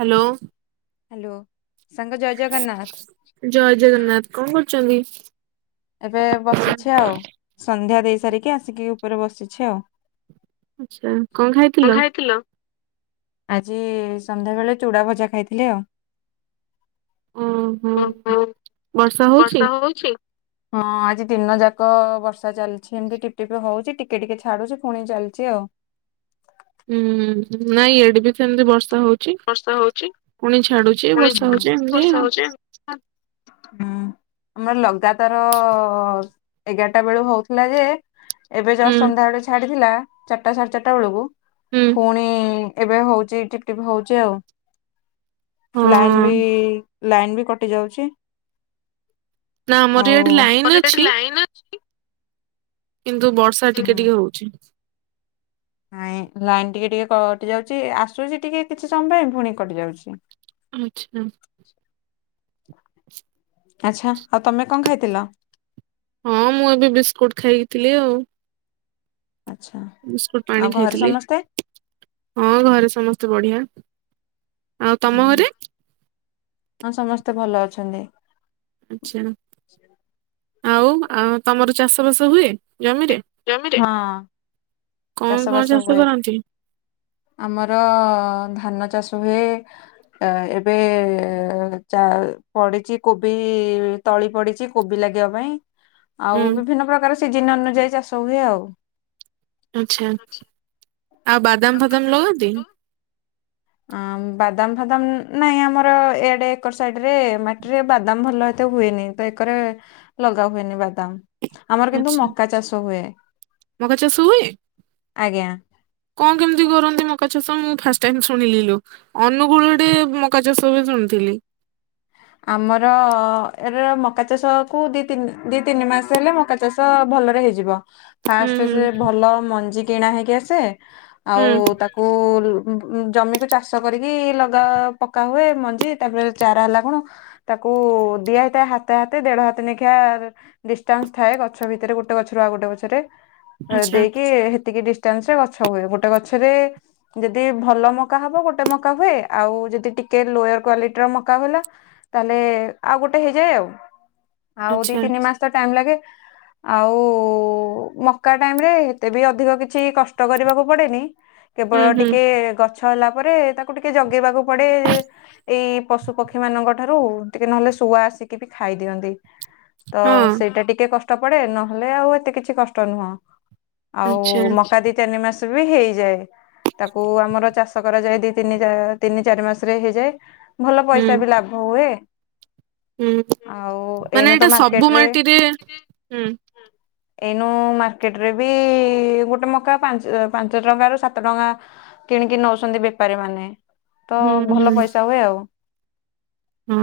Hello. Hello ସାଙ୍ଗ ଜୟ ଜଗନ୍ନାଥ। ଜୟ ଜଗନ୍ନାଥ କଣ କରୁଚନ୍ତି? ଏବେ ବସିଛି ଆଉ ସନ୍ଧ୍ୟା ଦେଇ ସାରିକି ଆସିକି ଉପରେ ବସିଛି ଆଉ। ଆଚ୍ଛା କଣ ଖାଇଥିଲ? ଆଜି ସନ୍ଧ୍ୟାବେଳେ ଚୁଡ଼ା ଭଜା ଖାଇଥିଲି ଆଉ। ଓହୋ। ଓହୋ ବର୍ଷା ହୋଉଚି ହଁ ଆଜି ଦିନ ଯାକ ବର୍ଷ୍ ଷା ଚାଲଚି ହେମତି ଟିପ ଟିପି ହୋଉଚି ଟିକେ ଟିକେ ଛାଡୁଚି ପୁଣି ଚାଲୁଚି ଆଉ। ଉଁହୁଁ ନାଇଁ ୟାଡେ ବି ସେମତି ବର୍ଷା ହୋଉ ଚି ବର୍ଷା ହଉଛି ପୁଣି ଛାଡୁଚି ବର୍ଷା ହୋଉଚି ଏମତି ଆଉ। ହଁ। ହୁଁ ଆମର ଲଗାତାର ଏଗାରଟା ବେଳୁ ହୋଉଥିଲା ଯେ ଏବେ ହୁଁ ଜଷ୍ଟ ସନ୍ଧ୍ୟାବେଳେ ଛାଡିଥିଲା ଚାରଟା ସାଢେ ଚାରଟା ବେଳକୁ ହୁଁ ଫୁଣି ଏବେ ହୋଉଚି ଟିପଟିପ ହୋଉଚି ଆଉ ହଁ ଲାଇନ୍ ବି ଲାଇନ୍ ବି କ କଟି ଯାଉଚି ନା ଆମର ଆଉ ଇଆଡେ ଲାଇନ ଅଛି କିନ୍ତୁ ବର୍ଷା ଅଛି? ଟିକେ ଟିକେ ହୋଉଚି। ନାଇଁ ଲାଇନ ଟିକେ ଟିକେ କଟିଯାଉଚି ଆସୁଚି ଟିକେ କିଛି ସମୟ ପାଇଁ ଫୁଣି କଟିଯାଉଚି। ଆଚ୍ଛା। ଆଚ୍ଛା ଆଉ ତମେ କଣ ଖାଇଥିଲ? ହଁ ମୁଁ ଏବେ ବିସ୍କୁଟ ଖାଇକି ଥିଲି ଆଉ। ଆଚ୍ଛା ବିସ୍କୁଟ ଆଉ ପାଣି ଘରେ ଖାଇଥିଲି ସମସ୍ତେ? ହଁ ଘରେ ସମସ୍ତେ ବଢିଆ। ଆଉ ତମ ଅଁ ଘରେ? ହଁ ସମସ୍ତେ ଭଲ ଅଛନ୍ତି। ଆଛା ଆଉ ଆ ତମର ଚାଷ ବାସ ହୁଏ? ଜମିରେ ଜମିରେ? ହଁ କଣ କଣ ବାସ ଚାଷ ହୁଏ କରନ୍ତି? ଆମର ଧାନ ଚାଷ ହୁଏ। ଅ ଏବେ ଚା ପଡିଚି କୋବି ତଳି ପଡିଚି କୋବି ଲାଗିବା ପାଇଁ ହୁଁ ଆଉ ବିଭିନ୍ନ ପ୍ରକାର ସିଜନ ଅନୁଯାୟୀ ଚାଷ ହୁଏ ଆଉ। ଆଛା ଆଉ ବାଦାମ ଫାଦାମ ଲଗାନ୍ତି? ଆଁମ୍ ବାଦାମ ଫାଦାମ ନାଇଁ ଆମର ଏଆଡେ ଏକର ସାଇଡରେ ମାଟିରେ ବାଦାମ ଭଲ ଏତେ ହୁଏନି ତ ଏକରେ ଲଗା ହୁଏନି ବାଦାମ। ଆମର କିନ୍ତୁ ଆଚ୍ଛା ମକା ଚାଷ ହୁଏ ମକା ଚାଷ ହୁଏ? ଆଜ୍ଞା। କଣ କେମିତି କରନ୍ତି ମକା ଚାଷ ମୁଁ ଫାଷ୍ଟ ଟାଇମ ଶୁଣିଲି ଲୋ? ଅନୁଗୁଳ ଆଡେ ମକା ଚାଷ ହୁଏ ଶୁଣିଥିଲି। ଆମର ଏରା ମକା ଚାଷକୁ ଦିତିନି ଦିତିନି ମାସେ ହେଲେ ମକା ଚା ଚାଷ ଭଲରେ ହେଇଯିବ। ହୁଁ ଫାଷ୍ଟରେ ହୁଁ ସେ ଭଲ ମଞ୍ଜି କିଣା ହେଇକି ଆସେ ଆଉ ହୁଁ ତାକୁ ଉଁ ଉଁ ଜମିକୁ ଚାଷ କରିକି ଲଗା ପକା ହୁଏ ମଞ୍ଜି ତାପରେ ଚାରା ହେଲା କଣ ତାକୁ ଦିଆ ହେଇଥାଏ ହାତେ ହାତେ ଦେଢ ହାତ ନେଖିଆ ଡିଷ୍ଟାନ୍ସ ଥାଏ ଗଛ ଭିତରେ ଗୋଟେ ଗଛରୁ ଆଉ ଗୋଟେ ଗଛରେ ଅ ଆଚ୍ଛା ଦେଇକି ହେତିକି ଡିଷ୍ ଷ୍ଟାନ୍ସରେ ଗଛ ହୁଏ ଗୋଟେ ଗଛରେ ଯଦି ଭଲ ମକା ହବ ଗୋଟେ ମକା ହୁଏ ଆଉ ଯଦି ଟିକେ ଲୋୟର କ୍ଵାଲିଟିର ମକା ହେଲା ତାହଲେ ଆଉ ଗୋଟେ ହେଇଯାଏ ଆଉ ଆଉ ଆଚ୍ଛା ଦିଇତିନି ମାସ ତ ଟାଇମ ଲାଗେ। ଆଉ ମକା ଟାଇମରେ ଏତେ ବି ଅଧିକ କିଛି କଷ୍ଟ କରିବାକୁ ପଡ଼େନି। ହୁଁ କେବଳ ହୁଁ ଟିକିଏ ଗ ଛ ହେଲା ପରେ ତାକୁ ଟିକେ ଜଗେଇବାକୁ ପଡେ ଏ ଏଇ ପଶୁ ପକ୍ଷୀ ମାନଙ୍କ ଠାରୁ ଟିକେ ନହେଲେ ଶୁଆ ଆସିକି ବି ଖାଇଦିଅନ୍ତି ତ ହଁ ସେଇଟା ଟିକେ କଷ୍ ଟ ପଡେ ନହେଲେ ଆଉ ଏତେ କିଛି କଷ୍ଟ ନୁହଁ ଆଉ ଆଚ୍ଛା ମକା ଦିତିନି ମାସ ରେବି ହେଇଯାଏ। ତାକୁ ଆମର ଚାଷ କରାଯାଏ ଦିଇ ତିନି ଯା ତିନି ଚାରି ମାସରେ ହେଇଯାଏ। ଭଲ ହୁଁ। ପଇସାବି ଲାଭ ହୁଏ। ହୁଁ ଆଉ ମାନେ ଏଇନେତ ଏଇଟା ସବୁ ମାର୍କେଟ ରେ ମାଟିରେ ହୁଁ ଏଇନୁ ମାର୍କେଟରେବି ଗୋଟେ ମକା ପାଞ୍ଚ ପାଞ୍ଚ ଟଙ୍କାରୁ ସାତ ଟଙ୍କା କିଣିକି ନଉଛନ୍ତି ବେପାରୀ ମାନେ ହୁଁ ହୁଁ ତଭଲ ପଇସା ହୁଏ ଆଉ। ହଁ,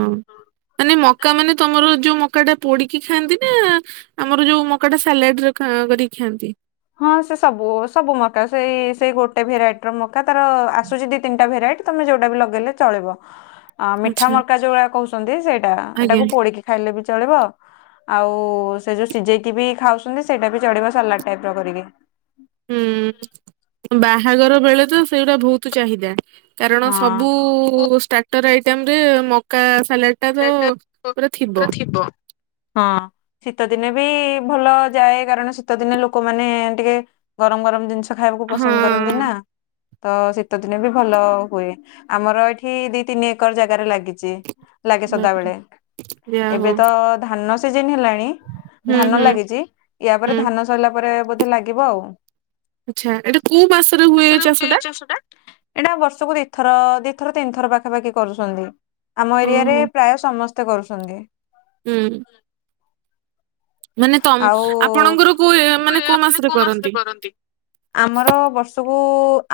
ମାନେ ମକା ମାନେ ତମର ଯୋଉ ମ ମକାଟା ପୋଡ଼ିକି ଖାଆନ୍ତିନା ଆମର ଯୋଉ ମକାଟା ସାଲାଡ଼େରେ କରିକି ଖାଆନ୍ତି? ହଁ ସେ ସବୁ ସବୁ ମକା ସେଇ ସେଇ ଗୋଟେ ଭେରାଇଟିର ମକା ତାର ଆସୁଚି ଦିତିନିଟା ଭେରାଇଟି ତମେ ଯୋଉଟାବି ଲଗେଇଲେ ଚଳିବ, ଆମିଠା ଆଚ୍ଛା ମକା ଯୋଉରା କହୁଛନ୍ତି ସେଇଟା ଆଜ୍ଞା ଏଇଟାକୁ ପୋଡ଼ିକି ଖାଇଲେବି ଚଳିବ ଆଉ ସେଯୋଉ ସିଝେଇକିବି ଖାଉଛନ୍ତି ସେଇଟାବି ଚଳିବ ସାଲାଡ଼ ଟାଇପର କରିକି ହୁଁ, ବାହାଘର ବେଳେତ ସେଉରା ବହୁତ୍ ଚାହିଦା। କାରଣ ସବୁ ହଁ। ଷ୍ଟାର୍ଟର ଆଇଟମରେ ମକା ସାଲାଡ଼ ସାଲାଡ଼େଟା ପୁରା ଥିବ। ହଁ ଶୀତ ଦିନେବି ଭଲ ଯାଏ କାରଣ ଶୀତ ଦିନେ ଲୋକମାନେ ଟିକେ ଗରମ ଗରମ ଜିନିଷ ଖାଇବାକୁ ପସନ୍ଦ ହଁ। କରନ୍ତିନା? ତ ଶୀତ ଦିନେବି ଭଲ ହୁଏ, ଆମର ଏଇଠି ଦିତିନି ଏକର ଜାଗାରେ ଲାଗିଚି। ଲାଗେ ବାପରେ ସଦାବେଳେ ଯା ହଉ ଏବେତ ଧାନ ସିଯିନି ହେଲାଣି ହୁଁ ଧାନ ହୁଁ ଲାଗିଚି ୟା ପରେ ହୁଁ ଧାନ ସରିଲା ପରେ ବୋଧେ ଲାଗିବ ଆଉ। ଆଚ୍ଛା ଏଟା କିଇ ମାସରେ ହୁଏ ଏଚାଷଟା? ଚାଷଟା ଏଇଟା ବର୍ଷକୁ ଦିଥର ଦିଥର ତିନି ଥର ପାଖାପାଖି କରୁଚନ୍ତି, ଆମ ଏରିଆରେ ଓହୋ ପ୍ରାୟ ସମସ୍ତେ କରୁଛନ୍ତି। ହୁଁ। ମାନେ ତମ ଆଉ ଆପଣଙ୍କର କୋଉ ଏ ମାନେ କୋଉ ମାସରେ କରନ୍ତି? ଆମର ବର୍ଷକୁ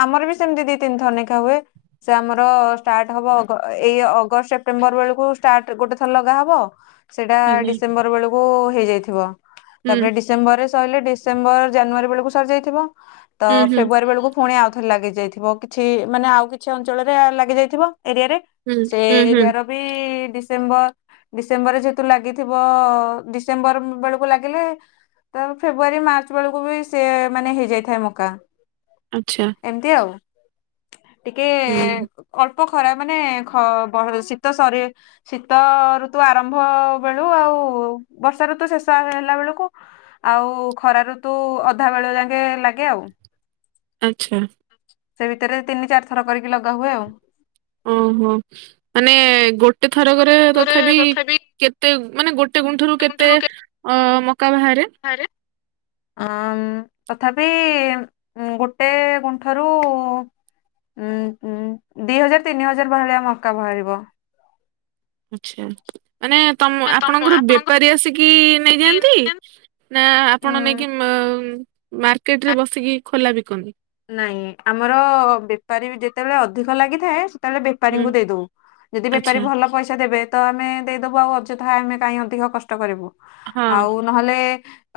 ଆମରବି ସେମତି ଦିତିନି ଥର ନେଖା ହୁଏ। ସେ ଆମର ଷ୍ଟାର୍ଟ ହବ ଅଗ ଏଇ ଅଗଷ୍ଟ ସେପ୍ଟେମ୍ବର ବେଳକୁ ଷ୍ଟାର୍ଟ ଗୋଟେ ଥର ଲଗା ହବ ସେଇଟା ଆଜ୍ଞା ଡିସେମ୍ବର ବେଳକୁ ହେଇଯାଇଥିବ ହୁଁ ତାପରେ ଡି ଡିସେମ୍ବରେ ସଇଲେ ଡିସେମ୍ବର ଜାନୁଆରୀ ବେଳକୁ ସରି ଯାଇଥିବ ତ ହୁଁ ହୁଁ ଫେବୃଆରୀ ବେଳକୁ ପୁଣି ଆଉଥରେ ଲାଗି ଯାଇଥିବ କିଛି ମାନେ ଆଉ କିଛି ଅଞ୍ଚଳରେ ଲାଗି ଯାଇଥିବ ଏରିଆରେ। ହୁଁ ସେ ହୁଁ ହୁଁ ଏରିଆର ବି ଡିସେମ୍ବର ଡିସେମ୍ବରରେ ଯେହେତୁ ଲାଗିଥିବ ଡିସେମ୍ବର ବେଳକୁ ଲାଗିଲେ ତା ଫେବୃଆରୀ ମାର୍ଚ୍ଚ ବେଳକୁବି ସେମାନେ ହେଇଯାଇଥାଏ ମକା। ଆଚ୍ଛା। ଏମିତି ଆଉ ଟିକେ ହୁଁ। ଅଳ୍ପ ଖରା ମାନେ ଖ ଶୀତ ଶରୀ ଶୀତ ଋତୁ ଆରମ୍ଭ ବେଳୁ ଆଉ ବର୍ଷା ଋତୁ ଶେଷ ହେଲା ବେଳକୁ ଆଉ ଖରାଊତୁ ଅଧା ବେଳ ଯାକେ ଲାଗେ ଆଉ। ଆଚ୍ଛା। ସେ ଭିତରେ ତିନି ଚାରି ଥର କରିକି ଲଗା ହୁଏ ଆଉ। ଓହୋ ମାନେ ଗୋଟେ ଥରକରେ ତଥାପି କେ କେତେ ମାନେ ଗୋଟେ ଗୁଣ୍ଠରୁ କେତେ ଅ ମକା ବାହାରେ? ବାହାରେ? ଆ ତଥାପି ଗୋଟେ ଗୁଣ୍ଠରୁ ଉଁ ଉଁ ଦିହଜାର ତିନି ହଜାର ଭଳିଆ ମକା ବାହାରିବ। ଆଚ୍ଛା ମାନେ ତମ ମାନେ ଆପଣଙ୍କର ଆପଣଙ୍କ ବେପାରୀ ଆସିକି ନେଇଯାଆନ୍ତି? ନା ଆପଣ ନେଇକି ହୁଁ। ମା ମାର୍କେଟରେ ବସିକି ଖୋଲା ବିକନ୍ତିି? ନାଇଁ ଆମର ବେପାରୀବି ଯେତେବେଳେ ଅଧିକ ଲାଗିଥାଏ ତାହେଲେ ହୁଁ ବେପାରୀଙ୍କୁ ଦେଇଦଉ ଯଦି ବେପାରୀ ଆଚ୍ଛା ଭଲ ପଇସା ଦେବେ ତ ଆମେ ଦେଇଦବୁ ଆଉ ଅଯଥା ଆମେ କାହିଁ ଅଧିକ କଷ୍ଟ କରିବୁ ହଁ ଆଉ ନହେଲେ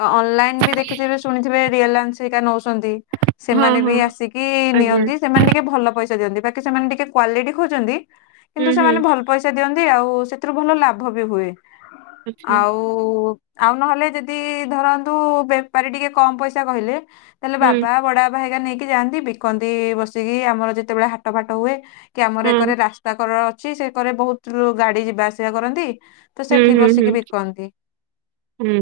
ଅନଲାଇନ୍ ବି ଦେଖିଥିବେ ଶୁଣିଥିବେ ରିଲାନ୍ସ ଏରିକା ନେଉଛନ୍ତି। ହଁ ସେମାନେ ବି ହଁ ଆସିକି ଆଜ୍ଞା ନିଅନ୍ତି। ସେମାନେ ଟିକେ ଭଲ ପଇସା ଦିଅନ୍ତି ବାକି ସେମାନେ ଟିକେ କ୍ଵାଲିଟି ଖୋଜନ୍ତି ହୁଁ କିନ୍ତୁ ହୁଁ ସେମାନେ ଭଲ ପଇସା ଦିଅନ୍ତି ଆଉ ସେଥିରୁ ଭଲ ଲାଭ ବି ହୁଏ ଆଚ୍ଛା ଆଉ ଓ ଆଉ ନହେଲେ ଯଦି ଧରନ୍ତୁ ବେପାରୀ ଟିକେ କମ ପଇସା କହିଲେ ତାହେଲେ ହୁଁ ବାବା ବଡବାପା ହେଇଗା ନେଇକି ଯାଆନ୍ତି ବିକନ୍ତି ବସିକି ଆମର ଯେତେବେଳେ ହାଟ ଫାଟ ହୁଏ। କି ଆମର ହଁ ଏକରେ ରାସ୍ତା କରର ଅଛି ସେ କରେ ବହୁତ ଗାଡି ଯିବା ଆସିବା କରନ୍ତି। ତ ହୁଁ ସେଠି ହୁଁ ହୁଁ। ବସିକି ବିକନ୍ତି। ହୁଁ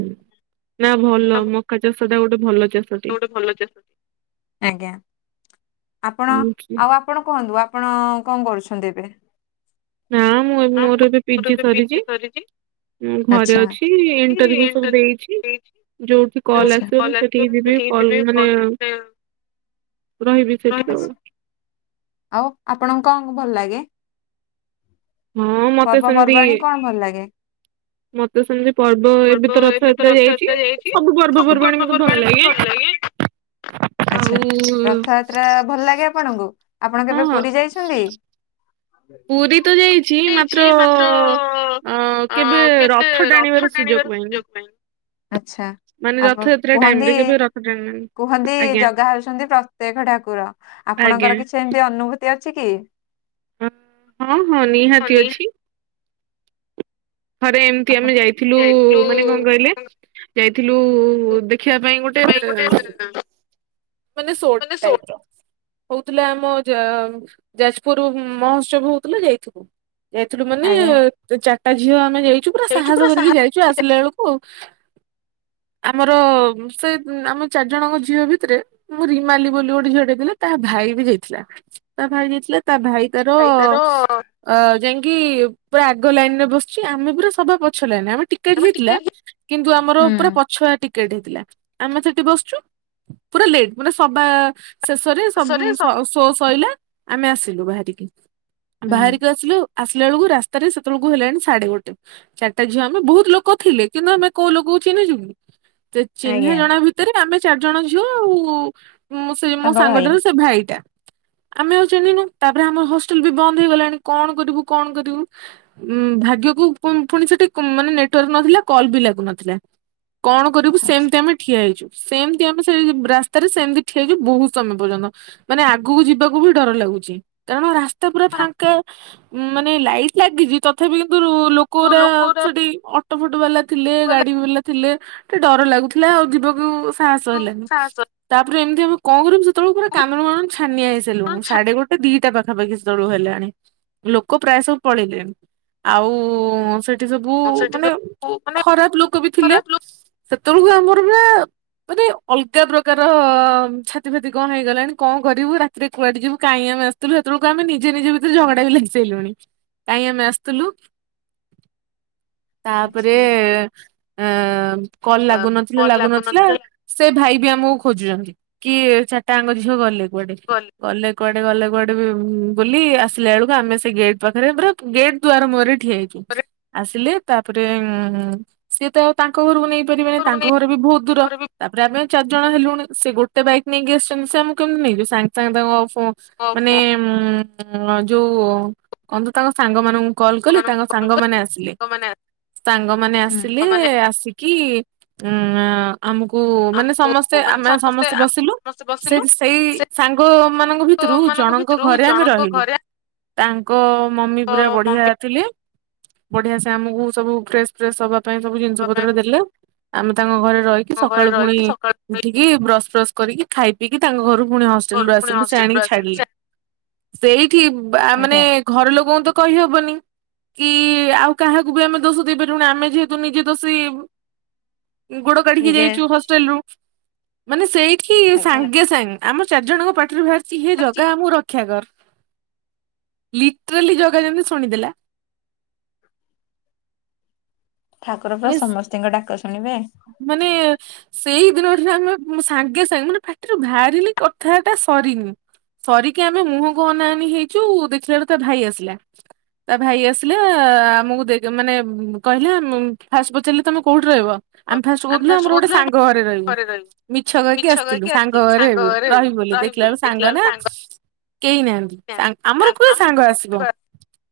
ନା ଭଲ ମକା ଚାଷଟା ଗୋଟେ ଭଲ ଚାଷଟେ। ଗୋଟେ ଭଲ ଚାସ ଆଜ୍ଞା ଆପଣ ଆଉ ଆପଣ କୁହନ୍ତୁ ଆପଣ କଣ କରୁଛନ୍ତି ଏବେ? ନା ମୁଁ ଏ ମୋର ଏବେ ପିଜି ସରିଛି। ମୁଁ ଘରେ ଆଚ୍ଛା। ଅଛି ଇଣ୍ଟରଭି୍ୟୁ ସବୁ ଦେଇଛି। ଯୋଉଠି କଲ୍ ଆସିବ ମୁଁ ସେଠିକି ଯିବି କଲ ମାନେ ରହିବି ସେଠି ଆଉ ଆଉ ଆପଣଙ୍କୁ କଣ ଭଲ ଲାଗେ? ହଁ ମତେ ପର୍ବ ସେମିତି ପର୍ବାଣୀ କଣ ଭଲ ଲାଗେ? ପର୍ବ ଏବେ ତ ରଥଯାତ୍ରା ଯାଇଛି ସବୁ ପର୍ବପର୍ବାଣିୀ ମତେ ଭଲ ଲାଗେ। ଆଉ ଆଛା ରଥଯାତ୍ରା ଭଲ ଲାଗେ ଆପଣଙ୍କୁ? ଆପଣ ହଁ କେବେ ହଁ ପୁରୀ ଯାଇଛନ୍ତି? ପୁରୀ ତ ଯାଇଛି ମାତ୍ର ଅ କେବେ ରଥ ଟାଣିବାର ସୁଯୋଗ ପାଇନି। ଆଚ୍ଛା ମାନେ ଆପଣ ରଥଯାତ୍ରା କୁହନ୍ତି ଟାଇମରେ କେବେ ରଥ ଟାଣିଣି। କୁହନ୍ତି ଜଗା ହଉଛନ୍ତି ପ୍ରତ୍ୟେକ ଠାକୁର ଆଜ୍ଞା। ଆପଣଙ୍କର କିଛି ଏମିତି ଅନୁଭୂତି ଅଛି କି? ହଁ ହଁ ନିହାତି ଅଛି। ଥରେ ଏମିତି ନିହାତି ଆମେ ଯାଇଥିଲୁ ମାନେ କଣ କହିଲେ ଯାଇଥିଲୁ ଦେଖିବା ପାଇଁ ଗୋ ପାଇଁ ଗୋଟେ [inaudible] ମାନେ ସୋଟ ଟାଇପର। ହଉଥିଲା ଆମ ଯା ଯାଜପୁର ମହୋତ୍ସବ ହଉଥିଲା ଯାଇଥିଲୁ। ଯାଇଥିଲୁ ମାନେ ଆଜ୍ଞା। ଚାରଟା ଝିଅ ଆମେ ଯାଇଛୁ ପୁରା ସାହସ କରିକି ଯାଇଛୁ ଆସିଲା ବେଳକୁ ଆମର ସେ ଆମ ଚାରି ଜଣଙ୍କ ଝିଅ ଭିତରେ ମୁଁ ରିମାଲି ବୋଲି ଗୋଟେ ଝିଅଟେ ଥିଲା ତା ଭାଇ ବି ଯାଇଥିଲା ତା ଭାଇ ଯାଇଥିଲେ ତା ଭାଇ ତାର ଅ ଯାଇକି ପୁରା ଆଗ ଲାଇନରେ ବସିଛି ଆମେ ପୁରା ସବା ପଛ ଲାଇନ ଆମେ ଟିକ ଟିକେଟ ହେଇଥିଲା କିନ୍ତୁ ଆମର ଉପରେ ହୁଁ। ପଛୁଆ ଟିକେଟ। ଟିକେଟ ହେଇଥିଲା ଆମେ ସେଠି ବସଛୁ ପୁରା ଲେଟ ମାନେ ସବା ଶେଷରେ ସବୁ ଶୋ ଶୋଇଲା ଆମେ ଆସିଲୁ ବାହାରିକି ହୁଁ ବାହାରିକି ଆସିଲୁ। ଆସିଲା ବେଳକୁ ରାସ୍ତାରେ ସେତେବେଳକୁ ହେଲାଣି ସାଡେ ଗୋଟେ ଚାରିଟା ଝିଅ ଆମେ ବହୁତ ଲୋକ ଥିଲେ କିନ୍ତୁ ଆମେ କୋଉ ଲୋକକୁ ଚିହ୍ନିଛୁ ଚିହ୍ନା ଆଜ୍ଞା ଜଣ ଭିତରେ ଆମେ ଚାରି ଜଣ ଝିଅ ଆଉ ସେ ମୋ ତାଙ୍କ ଭାଇ ସାଙ୍ଗଟାର ସେ ଭାଇଟା। ଆମେ ଆଉ ଚିହ୍ନିନୁ ତାପରେ ଆମର ହଷ୍ଟେଲ ବି ବନ୍ଦ ହେଇଗଲାଣି କଣ କରିବୁ କଣ କରିବୁ ହୁଁ ଭାଗ୍ୟକୁ ପୁଣି ସେଠି ମାନେ ନେଟୱାର୍କ ନଥିଲା କଲ ବି ଲାଗୁ ନଥିଲା। କଣ କରିବୁ ଆଚ୍ଛା। ସେମିତି ଆମେ ଠିଆ ହେଇଛୁ ସେମିତି ଆମେ ସେମିତି ରାସ୍ତା ରାସ୍ତାରେ ସେମିତି ଠିଆହେଇଛୁ ବହୁତ ସମୟ ପର୍ଯ୍ୟନ୍ତ ମାନେ ଆଗକୁ ଯିବାକୁ ବି ଡର ଲାଗୁଛି କାରଣ ରାସ୍ତା ରାସ୍ତା ପୁରା ଫାଙ୍କା ମାନେ ଲାଇଟ ଲାଗିଛି ତଥାପି କିନ୍ତୁ ଲୋ ଲୋକଗୁରା ଲୋକରା ସେଠି ଅଟୋ ଫଟ ବାଲା ଥିଲେ ଗାଡି ବାଲା ଥିଲେ। ଟିକେ ଡର ଲାଗୁଥିଲା ଆଉ ଯିବାକୁ ସାହସ ହେଲାନି। ସାହସ ତାପରେ ଏମିତି ଆମେ କଣ କରିବୁ ସେତେବେଳେ ପୁର କାଦୁନୁ ମାଦୁନୁ ଛନିଆହେଇସାରିଲୁଣି ସାଢେଗୋ ସେ ଦିଟା ପାଖାପାଖି ସେତେଳୁ ହେଲାଣି ଲୋକ ପ୍ରାୟ ସବୁ ପଳେଇଲେଣି। ଆଉ ସେଠି ସବୁ ସେଠି ମାନେ ସବୁ ମାନେ ଖରାପ ଲୋକ ବି ଥିଲେ। ଖରାପ ଲୋକ ସେତେବେଳକୁ ଆମର ପା ମାନେ ଅଲଗା ପ୍ର ର ଛାତି ଫାତି କଣ ହେଇଗଲାଣି କଣ କରିବୁ ରାତିରେ କୁଆଡେ ଯିବୁ କାଇଁ ଆମେ ଆସ ଥିଲୁ ସେତେବେଳକୁ ଆମେ ନିଜେ ନିଜେ ଭିତରେ ଝଗଡା ବି ଲାଗି ସାଇଲୁଣି କାହିଁକି ଆମେ ଆଶୁଥିଲୁ। ତାପରେ ଆଚ୍ଛା। ଅ କଲ ଲାଗୁନଥିଲା ଲାଗୁନଥିଲା। ସେ ଭାଇ ବି ଆମକୁ ଖୋଜୁଛନ୍ତି କି ଚାରିଟା ଆଙ୍କ ଝିଅ ଗଲେ କୁଆଡେ? କଲ। ଗଲେ କୁଆଡେ ଗଲେ କୁଆଡେ ବୁଲି ଆସିଲା ବେଳକୁ ଆମେ ସେ ଗେଟ୍ ପାଖରେ ପୁରା ଗେଟ୍ ଦୁଆାର ମୋରେ ଠିଆ ହେଇଚୁ ଆସିଲେ ତାପରେ ସିଏ ତ ତାଙ୍କ ଘରକୁ ନେଇପାରିବେନି ହୁଁ। ତାଙ୍କ ଘର ବି ବହୁତ ଦୂର ତାପରେ ଆମେ ଚାରିଜଣ ହେଲୁଣି। ସେ ଗୋଟେ ବାଇକ ନେଇକି ଆସିଛନ୍ତି ସେ ଆଁ କେମିତି ନେଇଯିବ ସାଙ୍ଗ ସାଙ୍ଗଙ୍କ ମାନେ ଉଁ ଯୋଉ କଣତ ତାଙ୍କ ସାଙ୍ଗ ମାନଙ୍କୁ କଲ କଲି ତାଙ୍କ ସାଙ୍ଗମାନେ ଆସିଲେ ମାନେ ସାଙ୍ଗମାନେ ଆସିଲେ ଆସିକି କି ଉ ଆମକୁ ମାନେ ଆମକୁ ସମସ୍ତେ ମାନେ ଆମେ ସମସ୍ତେ ବସିଲୁ ସମସ୍ତେ ସେ ବସିଲୁ ସେଇ ସେ ସାଙ୍ଗ ମାନଙ୍କ ଭିତରୁ ମାନଙ୍କ ଜଣକୁ ତାଙ୍କ ଭିତରୁ ଘରେ ଆମେ ଜଣଙ୍କ ରହିଲୁ ଘରେ ତାଙ୍କ ମମି ପୁରା ବଢିଆ ମମି ଥିଲେ। ବଢିଆ ସେ ଆମକୁ ସବୁ ଫ୍ରେସ ଫ୍ରେସ ହବାକୁ ପାଇଁ ସବୁ ଜିନିଷ ବାପା ପାଇଁ ପତ୍ର ସବୁ ଦେଲେ ଆମେ ତାଙ୍କ ଘରେ ରହିକି ଘରେ ସକାଳୁ ପୁଣି ରହିକି ସକାଳୁ ଉଠିକି ବ୍ରସ ଫ୍ରସ୍ କରିକି ଖାଇ ପିକି ତାଙ୍କ ଘରୁ ପୁଣି ହଷ୍ଟେଲ ଘରୁ ରୁ ପୁଣି ଆସିଲୁ ସେ ହଷ୍ଟେଲ ରୁ ଆଣିକି ଆସିଲୁ ସେ ଛାଡିଲେ। ସେଇଠି ମାନେ ଆଜ୍ଞା ଘର ଲୋକଙ୍କୁ ତ କହିହବନି। କି ଆଉ କାହାକୁ ବି ଆମେ ଦୋଷ ଦେଇ ପାରିବୁନ ଆମେ ଯେହେତୁ ନିଜେ ଦୋଷୀ। ଗୋଡ କାଢିକି ନିଜେ ଯାଇଛୁ ହଷ୍ଟେଲ ରୁ। ମାନେ ସେଇଠି ଆଜ୍ଞା। ସାଙ୍ଗେ ସାଙ୍ଗେ ଆମ ଚାରି ଜଣଙ୍କ ପାଟିରୁ ବାହାରିଚଛି ହେ ଜାଗା ଆମ ରଖ ରକ୍ଷା କର ଲିଟ୍ରାଲି ଜଗା ଯେମିତି ଶୁଣିଦେଲା। ଠାକୁର ପା ମାନେ ସମସ୍ତିଙ୍କ ଡାକ ଶୁଣିବେ। ମାନେ ସେଇଦିନ ଠାରୁ ଆମେ ସାଙ୍ଗେ ସାଙ୍ଗେ ମାନେ ପାଟିରୁ ଭାରିନି କଥା ଟା ସରିନି ସରିକି ଆମେ ମୁହକୁ ଅନା ଅନି ହେଇଛୁ ଦେଖିଲା ବେଳୁ ତା ଭାଇ ଆସିଲା। ତା ଭାଇ ଆସିଲା ଆମକୁ ମାନେ ଦେ କହିଲା ଫାଷ୍ଟ ପଚାରିଲେ ତମେ କୋଉଠି ରହିବ? ଆମେ ଫାଷ୍ଟ କହୁଥିଲୁ ଆମର ଗୋଟେ ସାଙ୍ଗ ଘରେ ରହିବୁ। ମିଛ କହିକି ଆସିଥିଲୁ ସାଙ୍ଗ ଘରେ ରହିବି ବୋଲି ଦେଖିଲା ବେଳୁ ସାଙ୍ଗନା କେହି ନାହାନ୍ତି ତାଙ୍କ ଆମର ନାହାନ୍ତି। କୁଏ ଆମ ସାଙ୍ଗ ଆସିବ। ସାଙ୍ଗ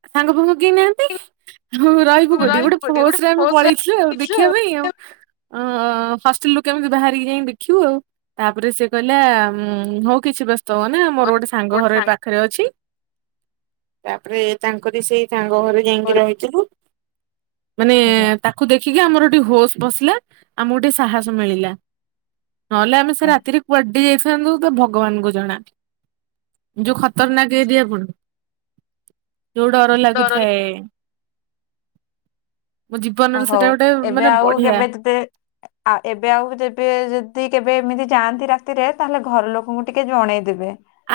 ସାଙ୍ଗ ଫାଙ୍ଗ କେହିଁ ନାହାନ୍ତି ଆଉ ରହିବୁ କୋଠି ଗୋଟେ ହୋସରେ ଆମେ ପଳେଇଥିଲୁ ଆଉ ଦେଖିବା ପାଇଁ ଆଉ। ଅ ହଷ୍ଟେଲ ରୁ କେମିତି ବାହାରିକି ଯାଇକି ଦେଖିବୁ ଆଉ। ତାପରେ ସେ କହିଲା ଉଁ ହଉ କିଛି ବ୍ୟସ୍ତ ହୁଅନା ମୋର ଗୋଟେ ସାଙ୍ଗ ଘର ଏଇ ପାଖରେ ଅଛି ତାପରେ ତାଙ୍କରି ସେଇ ସାଙ୍ଗ ଘରେ ଯାଇକି ରହିଥିବୁ। ମାନେ ଆଜ୍ଞା ତାକୁ ଦେଖିକି ଆମର ଗୋଟେ ହୋସ୍ ପସିଲା ଆମକୁ ଗୋଟିଏ ସାହସ ମିଳିଲା। ନହେଲେ ଆମେ ସେ ରାତିରେ କୁଆଡ ହେଇ ଯାଇଥାନ୍ତୁ ତ ଭଗବାନଙ୍କୁ ଜଣା ଯୋଉ ଖତରନାକ ଏରିିଆ ପୁଣି। ଯୋଉ ଡର ଆଜ୍ଞା ଲାଗୁଥାଏ। ମୋ ଓ ଜୀବନରେ ହଉ ସେଟା ଗୋଟେ ଏବେ ମାନେ ଆଉ ବଢିଆ କେବେ ତତେ ଆଉ ଏବେ ଆଉ ଯେବେ ଯଦି କେବେ ଏମିତି ଯାଆନ୍ତି ରାତିରେ ତାହେଲେ ଘର ଲୋକଙ୍କୁ ଟିକେ ଜଣେଇଦେବେ।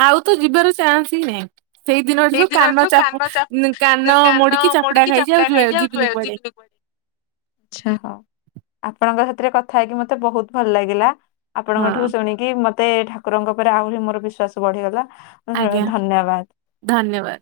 ଆଉ ତ ଯିବାର ଚାନ୍ସ ହିଁ ନାହିଁ। ସେଇ ଦିନଠୁ କାନ ଚାପୁ କାନ ମୋଡିକି ଚାପୁଡା ଖାଇଛି ଆଉ ଜୁଆ ଯିବିନି କୁଆଡେ। ଆଛା ହଉ ଆପଣଙ୍କ ସାଥିରେ କଥା ହେଇକି ମତେ ବହୁତ ଭଲ ଲାଗିଲା। ଆପଣଙ୍କ ହଁ ଠୁ ଶୁଣିକି ମତେ ଠାକୁରଙ୍କ ଉପରେ ଆହୁରି ମୋର ବିଶ୍ଵାସ ବଢିଗଲା। ହୁଁ ଆଜ୍ଞା ଧନ୍ୟବାଦ। ଧନ୍ୟବାଦ।